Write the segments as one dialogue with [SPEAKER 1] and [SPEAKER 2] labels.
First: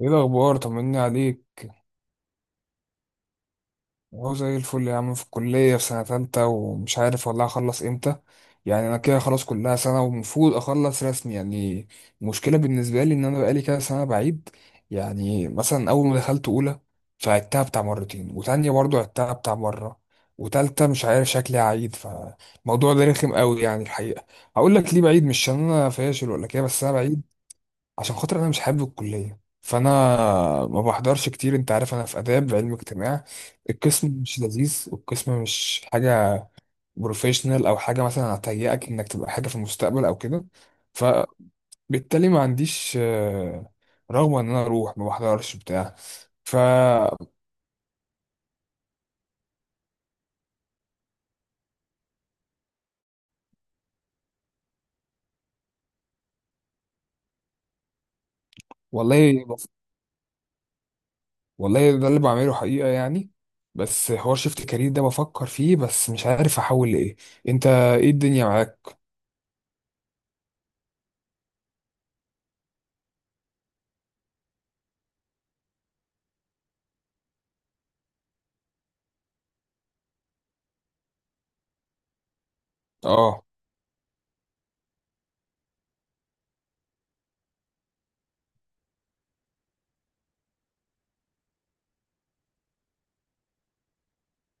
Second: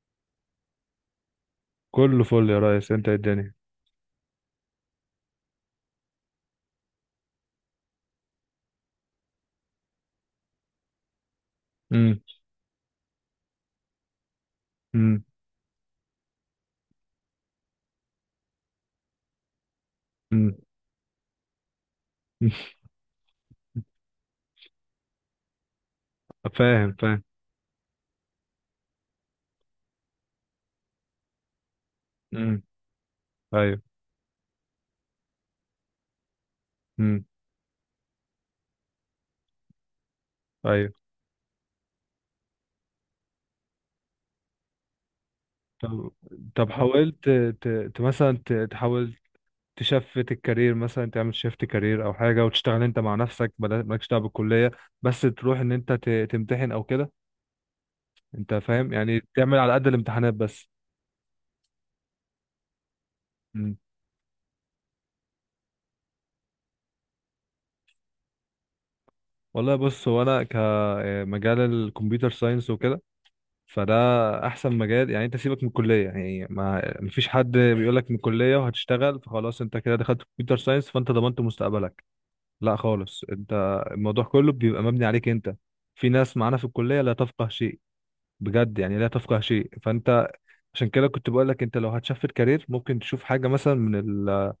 [SPEAKER 1] ايه الاخبار؟ طمني عليك.
[SPEAKER 2] كله فل يا ريس، انت إيه الدنيا؟
[SPEAKER 1] اهو زي الفل يا عم. في الكليه في سنه تالتة ومش عارف والله هخلص امتى. يعني انا كده خلاص كلها سنه ومفروض اخلص رسمي يعني.
[SPEAKER 2] امم
[SPEAKER 1] المشكله بالنسبه لي ان انا بقالي كده سنه بعيد.
[SPEAKER 2] امم
[SPEAKER 1] يعني مثلا اول ما دخلت اولى، فعدتها بتاع مرتين، وتانية برضو عدتها بتاع مره،
[SPEAKER 2] امم
[SPEAKER 1] وتالتة مش عارف شكلي هعيد. فالموضوع ده رخم قوي يعني الحقيقه. هقول لك ليه بعيد، مش عشان انا فاشل ولا كده، بس
[SPEAKER 2] فاهم
[SPEAKER 1] انا
[SPEAKER 2] فاهم.
[SPEAKER 1] بعيد عشان خاطر انا مش حابب الكليه. فانا ما بحضرش كتير. انت عارف انا في اداب
[SPEAKER 2] امم
[SPEAKER 1] علم اجتماع،
[SPEAKER 2] ايوه.
[SPEAKER 1] القسم مش لذيذ والقسم مش حاجه
[SPEAKER 2] امم
[SPEAKER 1] بروفيشنال او حاجه مثلا هتهيئك انك تبقى حاجه في المستقبل او كده.
[SPEAKER 2] ايوه.
[SPEAKER 1] فبالتالي ما عنديش رغبه ان انا اروح، ما بحضرش بتاع.
[SPEAKER 2] طب،
[SPEAKER 1] ف
[SPEAKER 2] طب حاولت ت... مثلا تحاول تشفت الكارير، مثلا تعمل شيفت كارير او حاجه وتشتغل انت مع نفسك، مالكش دعوه بالكليه، بس تروح ان انت تمتحن او كده. انت فاهم، يعني
[SPEAKER 1] والله،
[SPEAKER 2] تعمل على قد الامتحانات بس.
[SPEAKER 1] والله ده اللي بعمله حقيقه يعني.
[SPEAKER 2] أمم.
[SPEAKER 1] بس حوار شيفت كارير ده بفكر فيه، بس مش عارف احول لايه. انت ايه الدنيا معاك؟
[SPEAKER 2] والله بص، هو انا كمجال الكمبيوتر ساينس وكده، فده احسن مجال. يعني انت سيبك من الكليه، يعني ما مفيش حد بيقول لك من الكليه وهتشتغل، فخلاص انت كده دخلت كمبيوتر ساينس فانت ضمنت مستقبلك، لا خالص.
[SPEAKER 1] اه،
[SPEAKER 2] انت الموضوع كله بيبقى مبني عليك انت. في ناس معانا في الكليه لا تفقه شيء، بجد يعني لا تفقه شيء. فانت عشان كده كنت بقول لك انت لو هتشفت كارير ممكن تشوف حاجه مثلا من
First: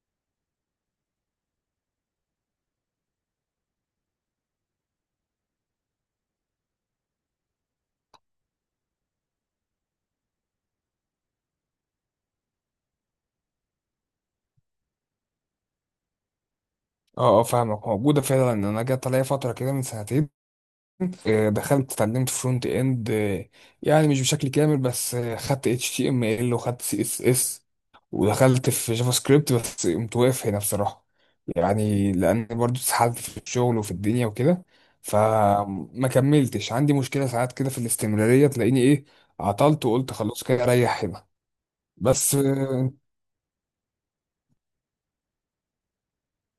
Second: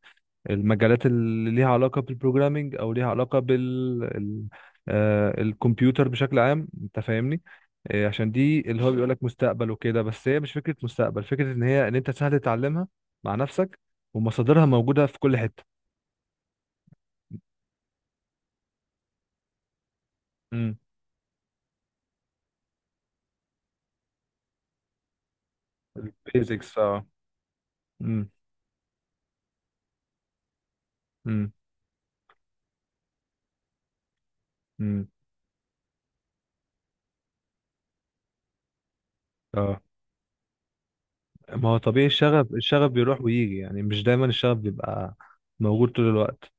[SPEAKER 2] المجالات اللي ليها علاقه بالبروجرامينج او ليها علاقه بال الكمبيوتر بشكل عام. انت فاهمني؟ عشان دي اللي هو بيقول لك مستقبل وكده، بس هي مش فكره مستقبل، فكره ان هي ان انت سهل تتعلمها مع نفسك، ومصادرها موجوده في كل حته.
[SPEAKER 1] اه، اه، فاهمك. موجودة فعلا. انا جت عليا فترة كده من سنتين،
[SPEAKER 2] امم
[SPEAKER 1] دخلت اتعلمت فرونت اند. يعني مش بشكل كامل بس، خدت HTML
[SPEAKER 2] البيزكس،
[SPEAKER 1] وخدت سي
[SPEAKER 2] اه.
[SPEAKER 1] اس اس
[SPEAKER 2] امم
[SPEAKER 1] ودخلت في جافا سكريبت، بس قمت واقف هنا بصراحة.
[SPEAKER 2] امم
[SPEAKER 1] يعني لان برضو اتسحلت في الشغل وفي الدنيا وكده.
[SPEAKER 2] امم
[SPEAKER 1] فما كملتش. عندي مشكلة ساعات كده في الاستمرارية، تلاقيني ايه
[SPEAKER 2] اه،
[SPEAKER 1] عطلت وقلت خلاص كده اريح هنا.
[SPEAKER 2] ما هو طبيعي،
[SPEAKER 1] بس
[SPEAKER 2] الشغف الشغف بيروح ويجي، يعني مش دايما الشغف بيبقى موجود طول الوقت.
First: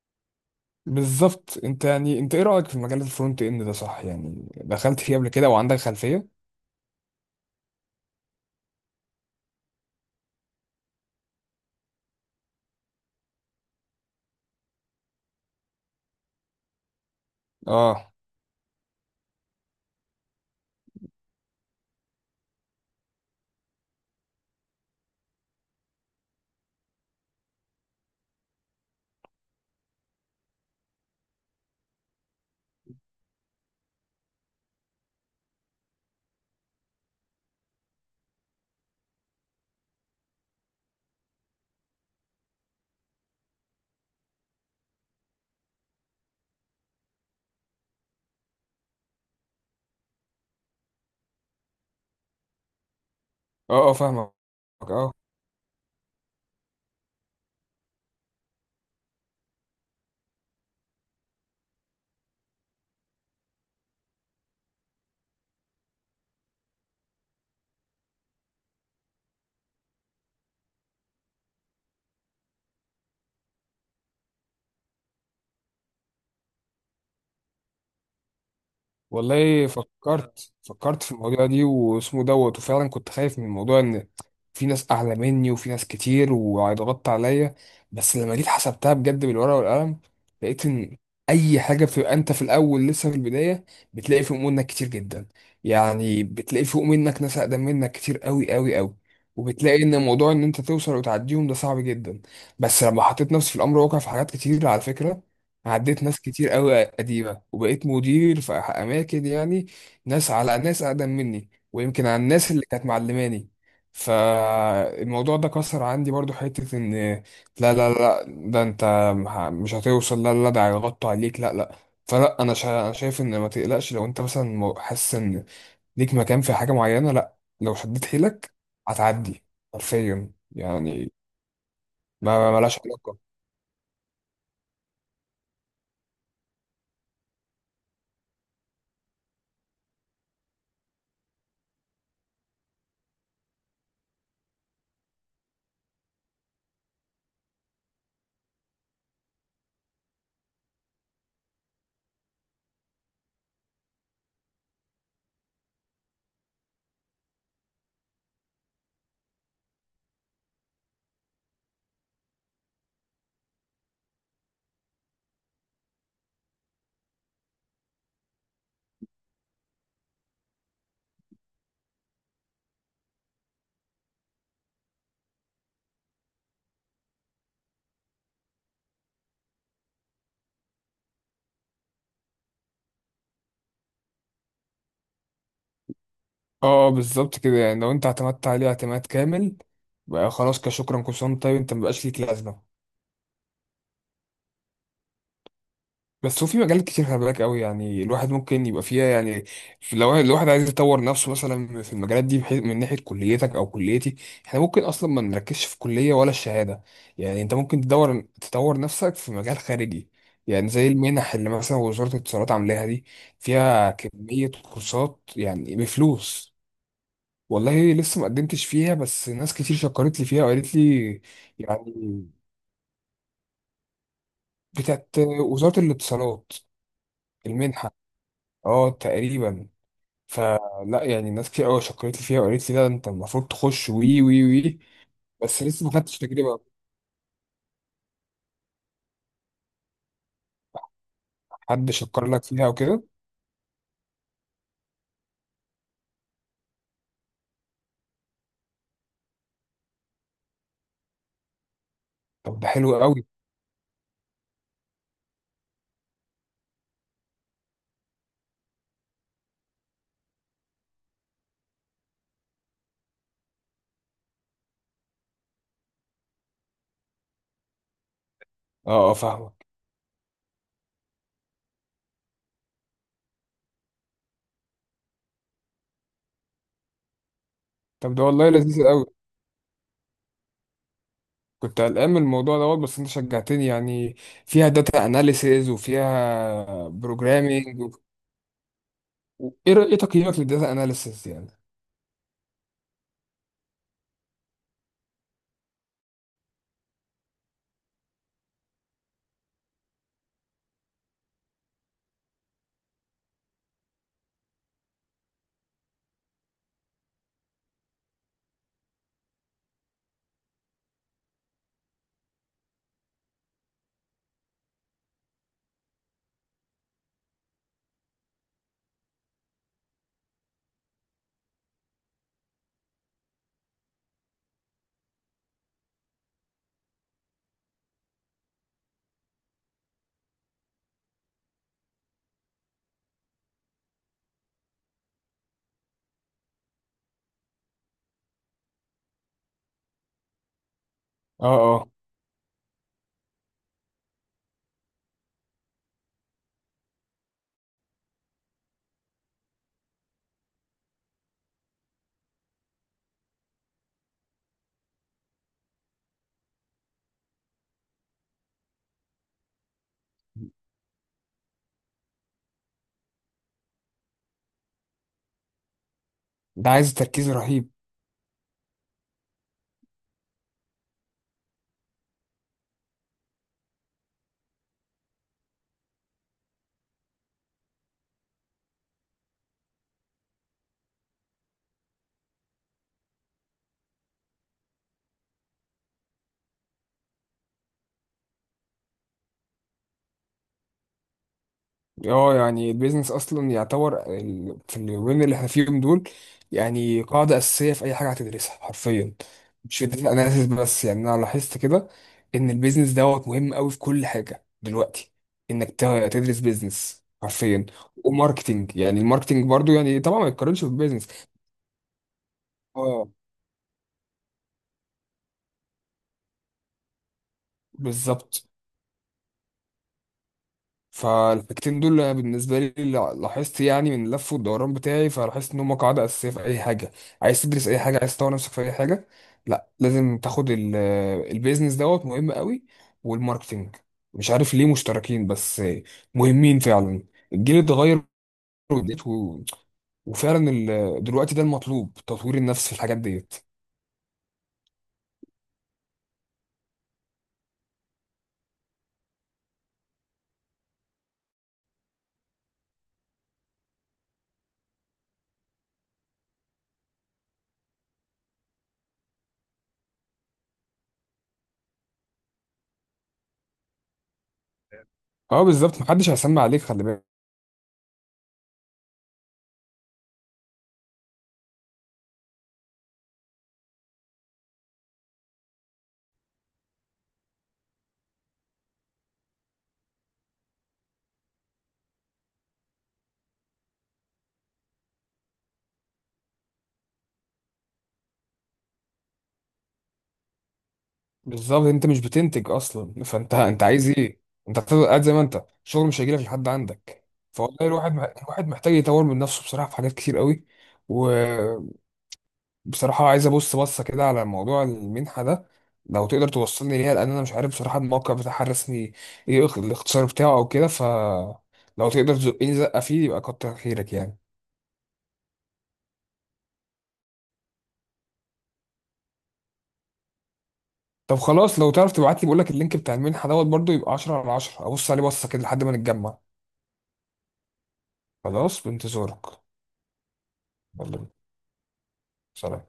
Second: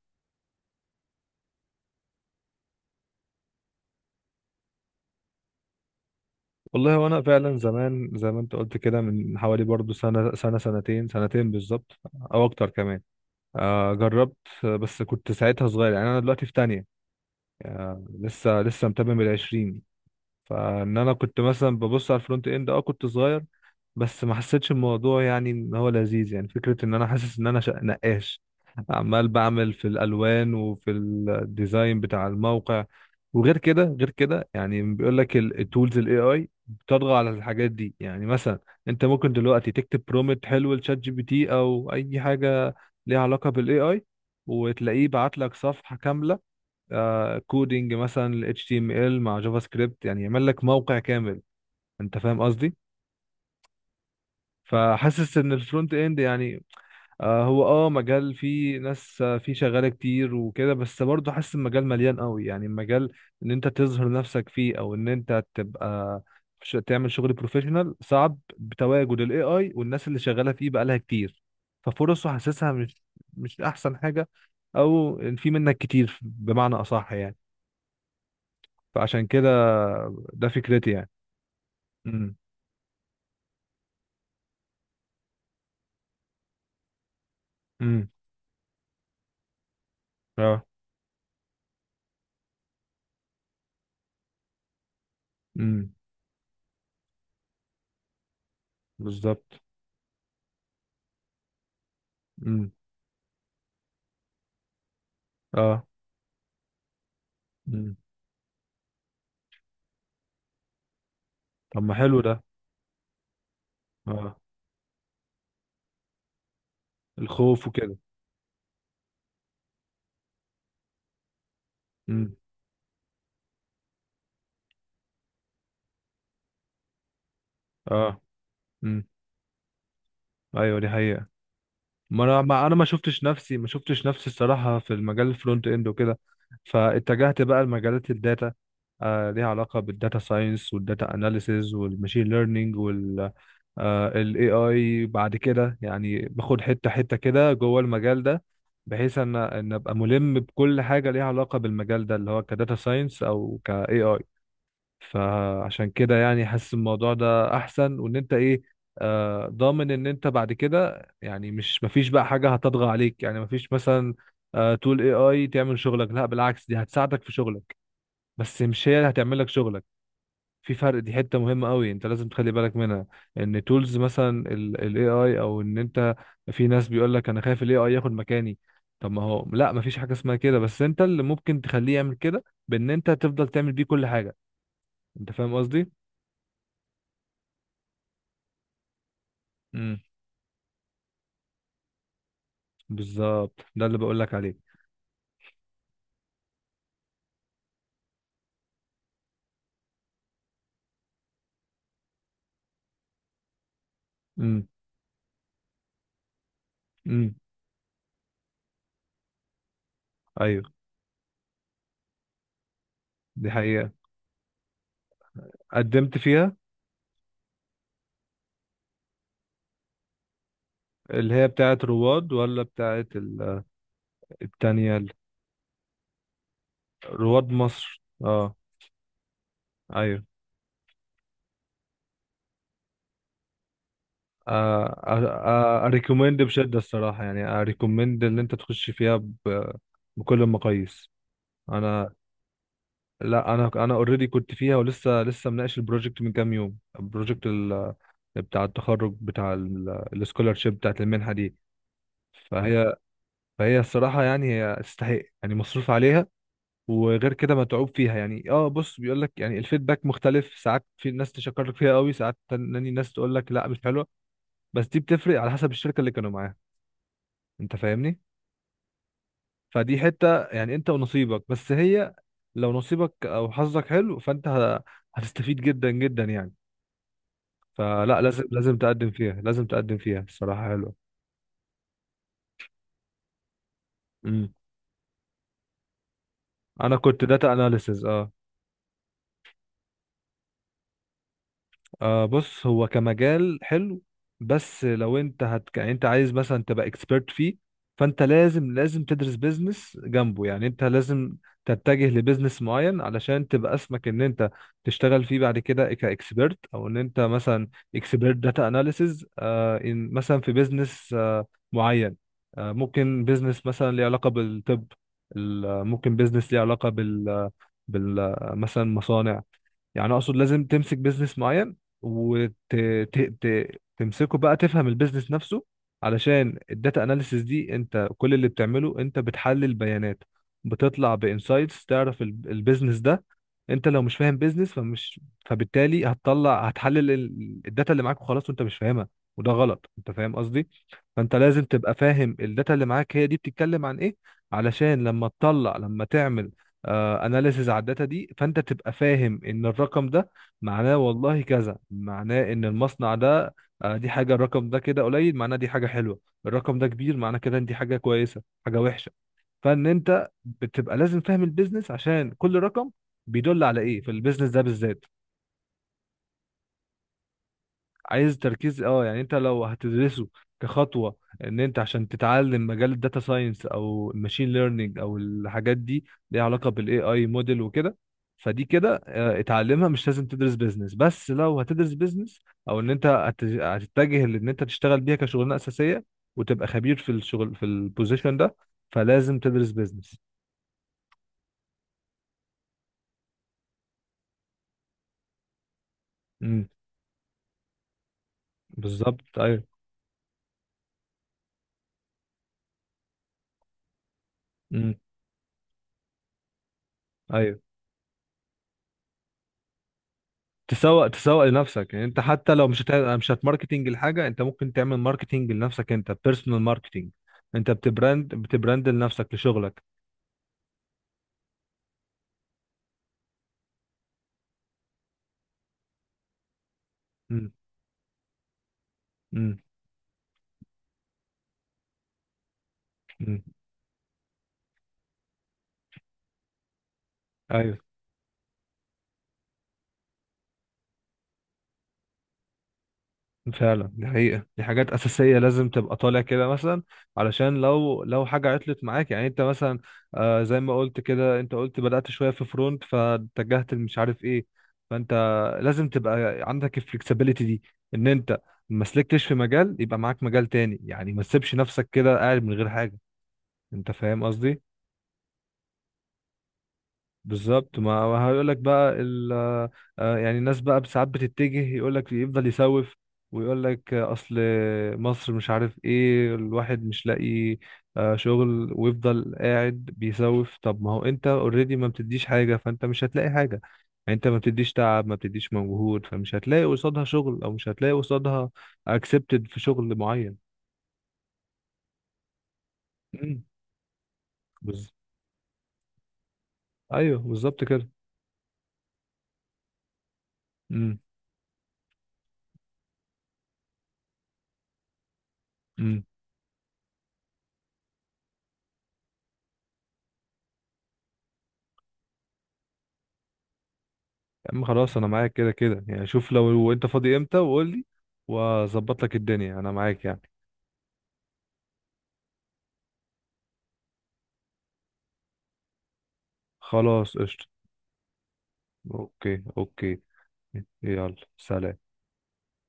[SPEAKER 1] بالظبط. انت يعني انت ايه رأيك في مجال الفرونت اند ده صح؟ يعني دخلت فيه قبل كده وعندك خلفية.
[SPEAKER 2] والله وانا فعلا زمان زي ما انت قلت كده، من حوالي برضو سنة سنة سنتين بالظبط، او اكتر كمان. آه جربت. بس كنت ساعتها صغير، يعني انا دلوقتي في تانية. آه
[SPEAKER 1] اه،
[SPEAKER 2] لسه متمم العشرين. فان انا كنت مثلا ببص على الفرونت اند، اه كنت صغير، بس ما حسيتش الموضوع يعني ان هو لذيذ. يعني فكرة ان انا حاسس ان انا نقاش، عمال بعمل في الالوان وفي الديزاين بتاع الموقع. وغير كده غير كده يعني بيقول لك التولز الاي اي بتطغى على الحاجات دي. يعني مثلا انت ممكن دلوقتي تكتب برومت حلو لشات جي بي تي او اي حاجة ليها علاقة بالاي اي، وتلاقيه بعت لك صفحة كاملة، آه كودينج مثلا HTML مع جافا سكريبت، يعني يعمل لك موقع كامل. انت فاهم قصدي؟
[SPEAKER 1] اه، اه، فاهمك. اه
[SPEAKER 2] فحاسس ان الفرونت اند، يعني آه هو اه مجال فيه ناس، آه فيه شغاله كتير وكده، بس برضه حاسس المجال مليان قوي. يعني المجال ان انت تظهر نفسك فيه او ان انت تبقى تعمل شغل بروفيشنال صعب بتواجد الاي اي والناس اللي شغاله فيه بقالها كتير. ففرصه حاسسها مش احسن حاجه، او في منك كتير بمعنى اصح يعني. فعشان كده،
[SPEAKER 1] والله
[SPEAKER 2] ده
[SPEAKER 1] فكرت
[SPEAKER 2] فكرتي
[SPEAKER 1] فكرت
[SPEAKER 2] يعني.
[SPEAKER 1] في الموضوع دي واسمه
[SPEAKER 2] امم
[SPEAKER 1] دوت، وفعلا كنت خايف من موضوع ان في ناس اعلى مني وفي ناس كتير وهيضغطوا عليا.
[SPEAKER 2] امم
[SPEAKER 1] بس لما جيت حسبتها بجد بالورقه والقلم،
[SPEAKER 2] اه.
[SPEAKER 1] لقيت ان اي حاجه بتبقى انت في الاول لسه في البدايه، بتلاقي فوق منك كتير جدا.
[SPEAKER 2] امم
[SPEAKER 1] يعني بتلاقي فوق منك ناس اقدم منك كتير قوي قوي قوي.
[SPEAKER 2] بالظبط.
[SPEAKER 1] وبتلاقي ان موضوع ان انت توصل وتعديهم ده صعب جدا.
[SPEAKER 2] امم
[SPEAKER 1] بس لما حطيت نفسي في الامر واقع في حاجات كتير على فكره،
[SPEAKER 2] اه.
[SPEAKER 1] عديت ناس كتير قوي قديمة وبقيت
[SPEAKER 2] امم
[SPEAKER 1] مدير في أماكن يعني، ناس على ناس أقدم مني
[SPEAKER 2] طب ما
[SPEAKER 1] ويمكن على
[SPEAKER 2] حلو ده.
[SPEAKER 1] الناس اللي كانت معلماني.
[SPEAKER 2] اه،
[SPEAKER 1] فالموضوع ده كسر عندي برضو حتة إن
[SPEAKER 2] الخوف
[SPEAKER 1] لا، لا،
[SPEAKER 2] وكده.
[SPEAKER 1] لا، ده أنت مش هتوصل. لا، لا، ده هيغطوا عليك. لا، لا.
[SPEAKER 2] امم
[SPEAKER 1] فلا، أنا شايف إن ما تقلقش لو أنت مثلا حاسس إن ليك مكان في حاجة معينة. لا، لو شديت
[SPEAKER 2] اه.
[SPEAKER 1] حيلك
[SPEAKER 2] امم
[SPEAKER 1] هتعدي حرفيا
[SPEAKER 2] ايوه دي
[SPEAKER 1] يعني.
[SPEAKER 2] حقيقة.
[SPEAKER 1] ملهاش
[SPEAKER 2] ما
[SPEAKER 1] علاقة.
[SPEAKER 2] شفتش نفسي ما شفتش نفسي الصراحه في المجال الفرونت اند وكده، فاتجهت بقى لمجالات الداتا. آه ليها علاقه بالداتا ساينس والداتا اناليسيز والماشين ليرنينج وال الاي اي بعد كده، يعني باخد حته حته كده جوه المجال ده، بحيث ان ابقى ملم بكل حاجه ليها علاقه بالمجال ده اللي هو كداتا ساينس او كاي اي. فعشان كده يعني حاسس الموضوع ده احسن، وان انت ايه، آه ضامن ان انت بعد كده. يعني مش مفيش بقى حاجه هتطغى عليك، يعني مفيش مثلا آه تول اي اي تعمل شغلك، لا بالعكس دي هتساعدك في شغلك، بس مش هي اللي هتعمل لك شغلك. في فرق، دي حته مهمه قوي انت لازم تخلي بالك منها، ان تولز مثلا الاي اي او ان انت، في ناس بيقول لك انا خايف الاي اي ياخد مكاني، طب ما هو لا مفيش حاجه اسمها كده، بس انت اللي ممكن تخليه يعمل كده بان انت تفضل تعمل بيه كل حاجه. انت فاهم قصدي؟
[SPEAKER 1] اه بالظبط كده. يعني لو انت اعتمدت عليه اعتماد كامل بقى خلاص، كشكرا كل سنه وأنت طيب، انت مبقاش ليك لازمه.
[SPEAKER 2] بالظبط، ده اللي بقول لك عليه.
[SPEAKER 1] بس هو في مجالات كتير، خلي بالك قوي يعني الواحد ممكن يبقى فيها يعني. لو الواحد عايز يطور نفسه مثلا في المجالات دي، بحيث من ناحيه كليتك او كليتي، احنا
[SPEAKER 2] امم
[SPEAKER 1] ممكن اصلا ما نركزش في كليه ولا الشهاده.
[SPEAKER 2] امم
[SPEAKER 1] يعني انت ممكن تدور تطور نفسك في مجال خارجي،
[SPEAKER 2] ايوه
[SPEAKER 1] يعني زي المنح اللي مثلا وزاره الاتصالات عاملاها دي،
[SPEAKER 2] دي حقيقة.
[SPEAKER 1] فيها كميه كورسات يعني
[SPEAKER 2] قدمت
[SPEAKER 1] بفلوس.
[SPEAKER 2] فيها؟
[SPEAKER 1] والله لسه ما قدمتش فيها، بس ناس كتير شكرت لي فيها وقالت لي.
[SPEAKER 2] اللي هي بتاعة
[SPEAKER 1] يعني
[SPEAKER 2] رواد ولا بتاعة التانية
[SPEAKER 1] بتاعت وزارة الاتصالات،
[SPEAKER 2] رواد
[SPEAKER 1] المنحة.
[SPEAKER 2] مصر، اه؟
[SPEAKER 1] اه تقريبا.
[SPEAKER 2] ايوه
[SPEAKER 1] فلا يعني ناس كتير قوي شكرت لي فيها وقالت لي لا انت المفروض تخش، وي وي وي. بس لسه ما خدتش
[SPEAKER 2] اريكومند
[SPEAKER 1] تجربة.
[SPEAKER 2] بشدة الصراحة. يعني اريكومند ان انت تخش فيها بكل المقاييس.
[SPEAKER 1] حد
[SPEAKER 2] انا،
[SPEAKER 1] شكر لك فيها وكده؟
[SPEAKER 2] لا انا، انا اوريدي كنت فيها، ولسه لسه مناقش البروجكت من كام يوم، البروجكت بتاع التخرج بتاع السكولارشيب بتاعة المنحة دي.
[SPEAKER 1] طب ده
[SPEAKER 2] فهي
[SPEAKER 1] حلو قوي.
[SPEAKER 2] فهي الصراحة يعني هي تستحق، يعني مصروف عليها وغير كده متعوب فيها يعني. اه بص، بيقول لك يعني الفيدباك مختلف، ساعات في ناس تشكر لك فيها قوي، ساعات تاني ناس تقول لك لا مش حلوة، بس دي بتفرق على حسب الشركة اللي كانوا معاها. انت فاهمني؟
[SPEAKER 1] اه، اه، فاهمك.
[SPEAKER 2] فدي حتة يعني انت ونصيبك، بس هي لو نصيبك او حظك حلو فانت هتستفيد جدا جدا يعني.
[SPEAKER 1] طب
[SPEAKER 2] فلا
[SPEAKER 1] ده
[SPEAKER 2] لازم
[SPEAKER 1] والله
[SPEAKER 2] لازم
[SPEAKER 1] لذيذ قوي.
[SPEAKER 2] تقدم فيها، لازم تقدم فيها، الصراحة حلوة.
[SPEAKER 1] كنت قلقان من الموضوع دوت بس انت شجعتني يعني.
[SPEAKER 2] امم
[SPEAKER 1] فيها داتا اناليسيز وفيها
[SPEAKER 2] انا كنت داتا
[SPEAKER 1] بروجرامينج
[SPEAKER 2] اناليسز.
[SPEAKER 1] ايه إيه تقييمك للداتا اناليسيز يعني؟
[SPEAKER 2] آه بص، هو كمجال حلو، بس لو انت يعني انت عايز مثلا تبقى اكسبيرت فيه فانت لازم تدرس بيزنس جنبه. يعني انت لازم تتجه لبيزنس معين علشان تبقى اسمك ان انت تشتغل فيه بعد كده كاكسبيرت، او ان انت مثلا اكسبيرت داتا اناليسز آه ان مثلا في بيزنس آه معين. آه ممكن بيزنس مثلا ليه علاقة بالطب، ممكن بيزنس ليه علاقة بال مثلا مصانع. يعني اقصد لازم تمسك بيزنس معين وتمسكه بقى، تفهم البيزنس نفسه. علشان الداتا اناليسيس دي انت كل اللي بتعمله انت بتحلل بيانات، بتطلع بانسايتس تعرف البيزنس ده. انت لو مش فاهم بيزنس فمش، فبالتالي هتطلع هتحلل الداتا اللي معاك وخلاص وانت مش فاهمها، وده غلط. انت فاهم قصدي؟ فانت
[SPEAKER 1] اه،
[SPEAKER 2] لازم
[SPEAKER 1] آه.
[SPEAKER 2] تبقى فاهم الداتا اللي معاك هي دي بتتكلم عن ايه، علشان لما تطلع، لما تعمل اناليسز على الداتا دي فانت تبقى فاهم ان الرقم ده معناه والله كذا، معناه ان المصنع ده دي حاجه، الرقم ده كده قليل معناه دي حاجه حلوه، الرقم ده كبير معناه كده ان دي حاجه كويسه، حاجه وحشه. فان انت بتبقى لازم فاهم البيزنس عشان كل رقم بيدل على ايه في البيزنس ده بالذات.
[SPEAKER 1] ده عايز تركيز رهيب.
[SPEAKER 2] عايز تركيز اه، يعني انت لو هتدرسه كخطوه ان انت عشان تتعلم مجال الداتا ساينس او الماشين ليرنينج او الحاجات دي ليها علاقه بالاي اي موديل وكده، فدي كده اتعلمها مش لازم تدرس بيزنس. بس لو هتدرس بيزنس، او ان انت هتتجه لان انت تشتغل بيها كشغلانه اساسيه وتبقى خبير في الشغل في البوزيشن ده، فلازم تدرس بيزنس.
[SPEAKER 1] اه، يعني البيزنس اصلا يعتبر في اليومين اللي احنا فيهم دول،
[SPEAKER 2] امم
[SPEAKER 1] يعني قاعده اساسيه في اي حاجه هتدرسها حرفيا.
[SPEAKER 2] بالظبط ايوه.
[SPEAKER 1] مش في data analysis بس، يعني انا لاحظت كده ان البيزنس دوت مهم قوي في كل حاجه
[SPEAKER 2] امم
[SPEAKER 1] دلوقتي. انك تدرس بيزنس
[SPEAKER 2] ايوه،
[SPEAKER 1] حرفيا. وماركتنج، يعني الماركتنج برضو، يعني طبعا ما يتقارنش بالبيزنس.
[SPEAKER 2] تسوق، تسوق لنفسك. يعني انت حتى لو مش
[SPEAKER 1] اه
[SPEAKER 2] مش هتماركتنج الحاجه، انت ممكن تعمل ماركتنج لنفسك، انت بيرسونال ماركتنج. انت بتبراند
[SPEAKER 1] بالظبط.
[SPEAKER 2] بتبراند لنفسك لشغلك.
[SPEAKER 1] فالحاجتين دول بالنسبة لي لاحظت يعني من اللف والدوران بتاعي، فلاحظت إن هما قاعدة أساسية في أي حاجة. عايز
[SPEAKER 2] امم
[SPEAKER 1] تدرس أي حاجة، عايز تطور نفسك في أي حاجة،
[SPEAKER 2] امم
[SPEAKER 1] لا لازم تاخد البيزنس دوت مهم قوي،
[SPEAKER 2] امم
[SPEAKER 1] والماركتينج. مش عارف ليه مشتركين بس مهمين فعلا. الجيل
[SPEAKER 2] ايوه
[SPEAKER 1] اتغير، وديت وفعلا دلوقتي ده المطلوب تطوير النفس في الحاجات ديت.
[SPEAKER 2] فعلا دي حقيقة، دي حاجات أساسية لازم تبقى طالع كده مثلا، علشان لو لو حاجة عطلت معاك، يعني أنت مثلا زي ما قلت كده، أنت قلت بدأت شوية في فرونت فاتجهت مش عارف إيه، فأنت لازم تبقى عندك الفلكسبيليتي دي، إن أنت ما سلكتش في مجال يبقى معاك مجال تاني، يعني ما تسيبش نفسك كده قاعد من غير حاجة. أنت فاهم قصدي؟
[SPEAKER 1] اه بالظبط، محدش هيسمع عليك خلي بالك.
[SPEAKER 2] بالظبط، ما هو هيقول لك بقى يعني الناس بقى ساعات بتتجه يقول لك يفضل يسوف، ويقول لك اصل مصر مش عارف ايه، الواحد مش لاقي شغل، ويفضل قاعد بيسوف، طب ما هو انت اوريدي ما بتديش حاجة فانت مش هتلاقي حاجة. يعني انت ما بتديش تعب، ما بتديش مجهود، فمش هتلاقي قصادها شغل، او مش هتلاقي قصادها اكسبتد في شغل معين.
[SPEAKER 1] بالظبط. انت مش بتنتج اصلا، فانت
[SPEAKER 2] مم.
[SPEAKER 1] انت عايز ايه؟ انت هتفضل
[SPEAKER 2] بز...
[SPEAKER 1] قاعد زي ما انت، شغل مش هيجيلك لحد عندك.
[SPEAKER 2] ايوه
[SPEAKER 1] فوالله
[SPEAKER 2] بالظبط كده.
[SPEAKER 1] الواحد، محتاج يطور من نفسه بصراحه في حاجات كتير قوي.
[SPEAKER 2] مم.
[SPEAKER 1] وبصراحه عايز ابص بصه كده على موضوع المنحه ده.
[SPEAKER 2] مم.
[SPEAKER 1] لو تقدر توصلني ليها، لان انا مش عارف بصراحه الموقع بتاعها الرسمي. ايه الاختصار بتاعه او كده؟ لو تقدر تزقني زقه فيه يبقى كتر خيرك يعني.
[SPEAKER 2] يا عم خلاص انا معاك كده كده يعني. شوف لو لو انت فاضي امتى وقول لي، واظبط لك الدنيا، انا معاك يعني.
[SPEAKER 1] طب خلاص، لو تعرف تبعت لي بقول لك اللينك بتاع المنحه دوت برضو يبقى 10 على 10، ابص عليه بصه كده لحد ما نتجمع.
[SPEAKER 2] خلاص قشطة.
[SPEAKER 1] خلاص بانتظارك.
[SPEAKER 2] اوكي.
[SPEAKER 1] يلا بينا.
[SPEAKER 2] يلا سلام.
[SPEAKER 1] سلام.